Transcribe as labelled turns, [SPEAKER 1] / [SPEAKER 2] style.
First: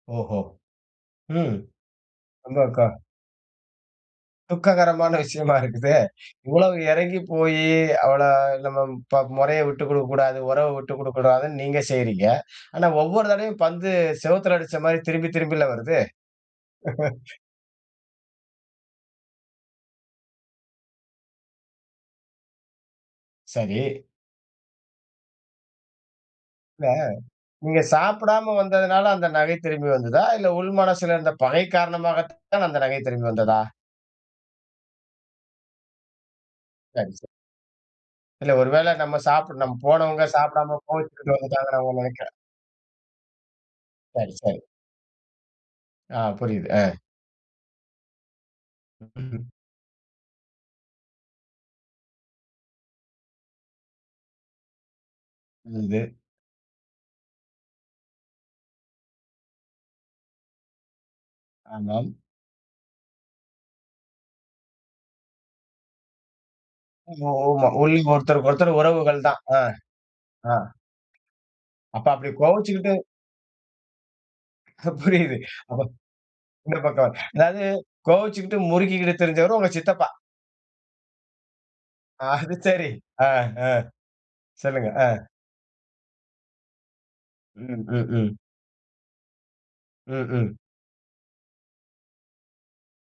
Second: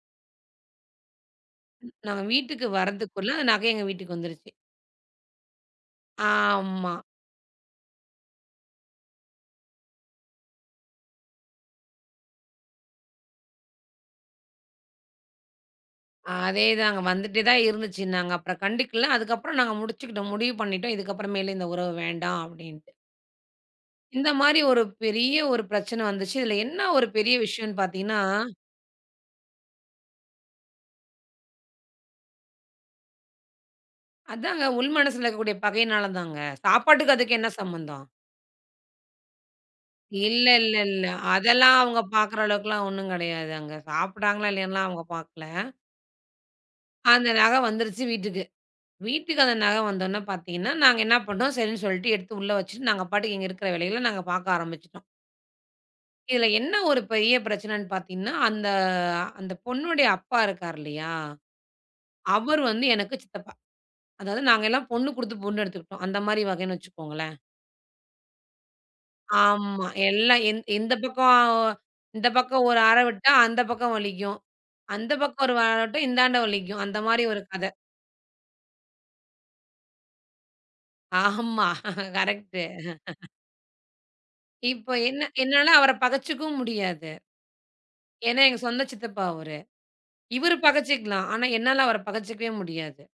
[SPEAKER 1] ஓஹோ. ம்.
[SPEAKER 2] ம், நம்ம
[SPEAKER 1] [unintelligible]
[SPEAKER 2] வீட்டுக்கு
[SPEAKER 1] இருக்கா?
[SPEAKER 2] வர்றதுக்குள்ள நகை எங்க வீட்டுக்கு வந்துருச்சு.
[SPEAKER 1] துக்ககரமான விஷயமா இருக்குதே. இவ்ளோ
[SPEAKER 2] ஆமா.
[SPEAKER 1] இறங்கி போயி அவள நம்ம ப முறைய விட்டு குடுக்கக்கூடாது, உறவ விட்டு குடுக்கக்கூடாதுன்னு நீங்க செய்யறீங்க. ஆனா ஒவ்வொரு தடவையும் பந்து செவுத்துல அடிச்ச மாரி திரும்பி திரும்பில வருது.
[SPEAKER 2] அதேதாங்க. வந்துட்டேதான் இருந்துச்சு. நாங்க அப்பறம் கண்டுக்கல. அதுக்கப்பறம் நாங்க முடிச்சுக்கிட்டோம். முடிவு பண்ணிட்டோம். இதுக்கப்பறமேல இந்த உறவு வேண்டாம் அப்டின்டு.
[SPEAKER 1] சரி.
[SPEAKER 2] இந்த மாரி ஒரு பெரிய ஒரு பிரச்சன வந்துச்சு. இதுல என்ன
[SPEAKER 1] இல்ல,
[SPEAKER 2] ஒரு பெரிய விஷயம்னு
[SPEAKER 1] நீங்க
[SPEAKER 2] பாத்தீங்கன்னா
[SPEAKER 1] சாப்படாம வந்ததுனால அந்த நகை திரும்பி வந்துதா? இல்ல உள் மனசுல இருந்த பகை காரணமாகத்தான் அந்த நகை திரும்பி வந்ததா?
[SPEAKER 2] அதாங்க உள் மனசுல இருக்கக்கூடிய பகைனாலதாங்க.
[SPEAKER 1] சரி.
[SPEAKER 2] சாப்பாட்டுக்கும்
[SPEAKER 1] ச
[SPEAKER 2] அதுக்கும் என்ன சம்பந்தம்?
[SPEAKER 1] இல்ல ஒருவேள நம்ம சாப்ட் நம்ம போனவங்க
[SPEAKER 2] இல்ல
[SPEAKER 1] சாப்படாம
[SPEAKER 2] இல்லல்ல.
[SPEAKER 1] கோச்சுட்டு
[SPEAKER 2] அதெல்லாம்
[SPEAKER 1] வந்துடாங்கன்னு அவங்க
[SPEAKER 2] அவங்க
[SPEAKER 1] நினைக்குறேன்.
[SPEAKER 2] பாக்குற அளவுக்குலாம் ஒண்ணுங் கிடையாது. அங்க
[SPEAKER 1] சரி,
[SPEAKER 2] சாப்டாங்களா
[SPEAKER 1] சரி.
[SPEAKER 2] இல்லையான்னுலாம் அவங்க பாக்கல.
[SPEAKER 1] அ. புரியுது. அ.
[SPEAKER 2] அந்த நக வந்துருச்சு வீட்டுக்கு. வீட்டுக்கு
[SPEAKER 1] ம்.
[SPEAKER 2] அந்த நக வந்துடனே பாத்தீங்கன்னா நாங்க என்ன பண்டோம். சரின்னு சொல்லிட்டு எடுத்து உள்ள வச்சுட்டு நாங்க பாட்டுக்கு எங்க இருக்கிற வேலைகல நாங்க பாக்க ஆரம்பிச்சிட்டோம்.
[SPEAKER 1] புரிது.
[SPEAKER 2] இதுல என்ன ஒரு பெரிய பிரச்சனன்னு பாத்தீங்கன்னா, அந்த அந்தப் பொண்ணோடய அப்பா இருக்காரு இல்லையா?
[SPEAKER 1] ஆமாம்.
[SPEAKER 2] அவரு வந்து எனக்கு சித்தப்பா. அதாவது நாங்க எல்லாம் பொண்ணு கொடுத்து பொண்ணு எடுத்துக்கிட்டோம். அந்த மாரி வகனு
[SPEAKER 1] ஆமா.
[SPEAKER 2] வச்சுக்கோங்களேன்.
[SPEAKER 1] ஒமா. [unintelligible] ஒருத்தருக்கொருத்தர் உறவுகள்தான். அ.
[SPEAKER 2] ஆமா. எல்லா
[SPEAKER 1] ஆ.
[SPEAKER 2] எந் எந்த பக்கம்.
[SPEAKER 1] அப்ப
[SPEAKER 2] இந்த
[SPEAKER 1] அப்டி
[SPEAKER 2] பக்கம் ஒரு
[SPEAKER 1] கோவச்சுக்கிட்டு
[SPEAKER 2] அறவிட்டா அந்த பக்கம் வலிக்கும். அந்தப்
[SPEAKER 1] புரியுது.
[SPEAKER 2] பக்கம் ஒரு
[SPEAKER 1] அத
[SPEAKER 2] அறவிட்டா இந்தாண்ட
[SPEAKER 1] இந்த
[SPEAKER 2] வலிக்கும். அந்த
[SPEAKER 1] பக்கம்.
[SPEAKER 2] மாரி ஒரு
[SPEAKER 1] அதாது
[SPEAKER 2] கத.
[SPEAKER 1] கோவச்சுக்கிட்டு முருக்கிக்கிட்டு திரிஞ்சவரு உங்க சித்தப்பா.
[SPEAKER 2] ஆமா.
[SPEAKER 1] அது
[SPEAKER 2] கரெக்ட்டு.
[SPEAKER 1] சரி. அ. அ. சொல்லுங்க.
[SPEAKER 2] இப்ப என்ன
[SPEAKER 1] அ.
[SPEAKER 2] என்னால அவர பகைச்சுக்கவும் முடியாது.
[SPEAKER 1] ம், ம், ம்.
[SPEAKER 2] ஏன்னா, எங்க சொந்த சித்தப்பா அவரு.
[SPEAKER 1] ம், ம்.
[SPEAKER 2] இவரு பகைச்சிக்கலாம். ஆனா என்னால அவர பகைச்சுக்கவே முடியாது.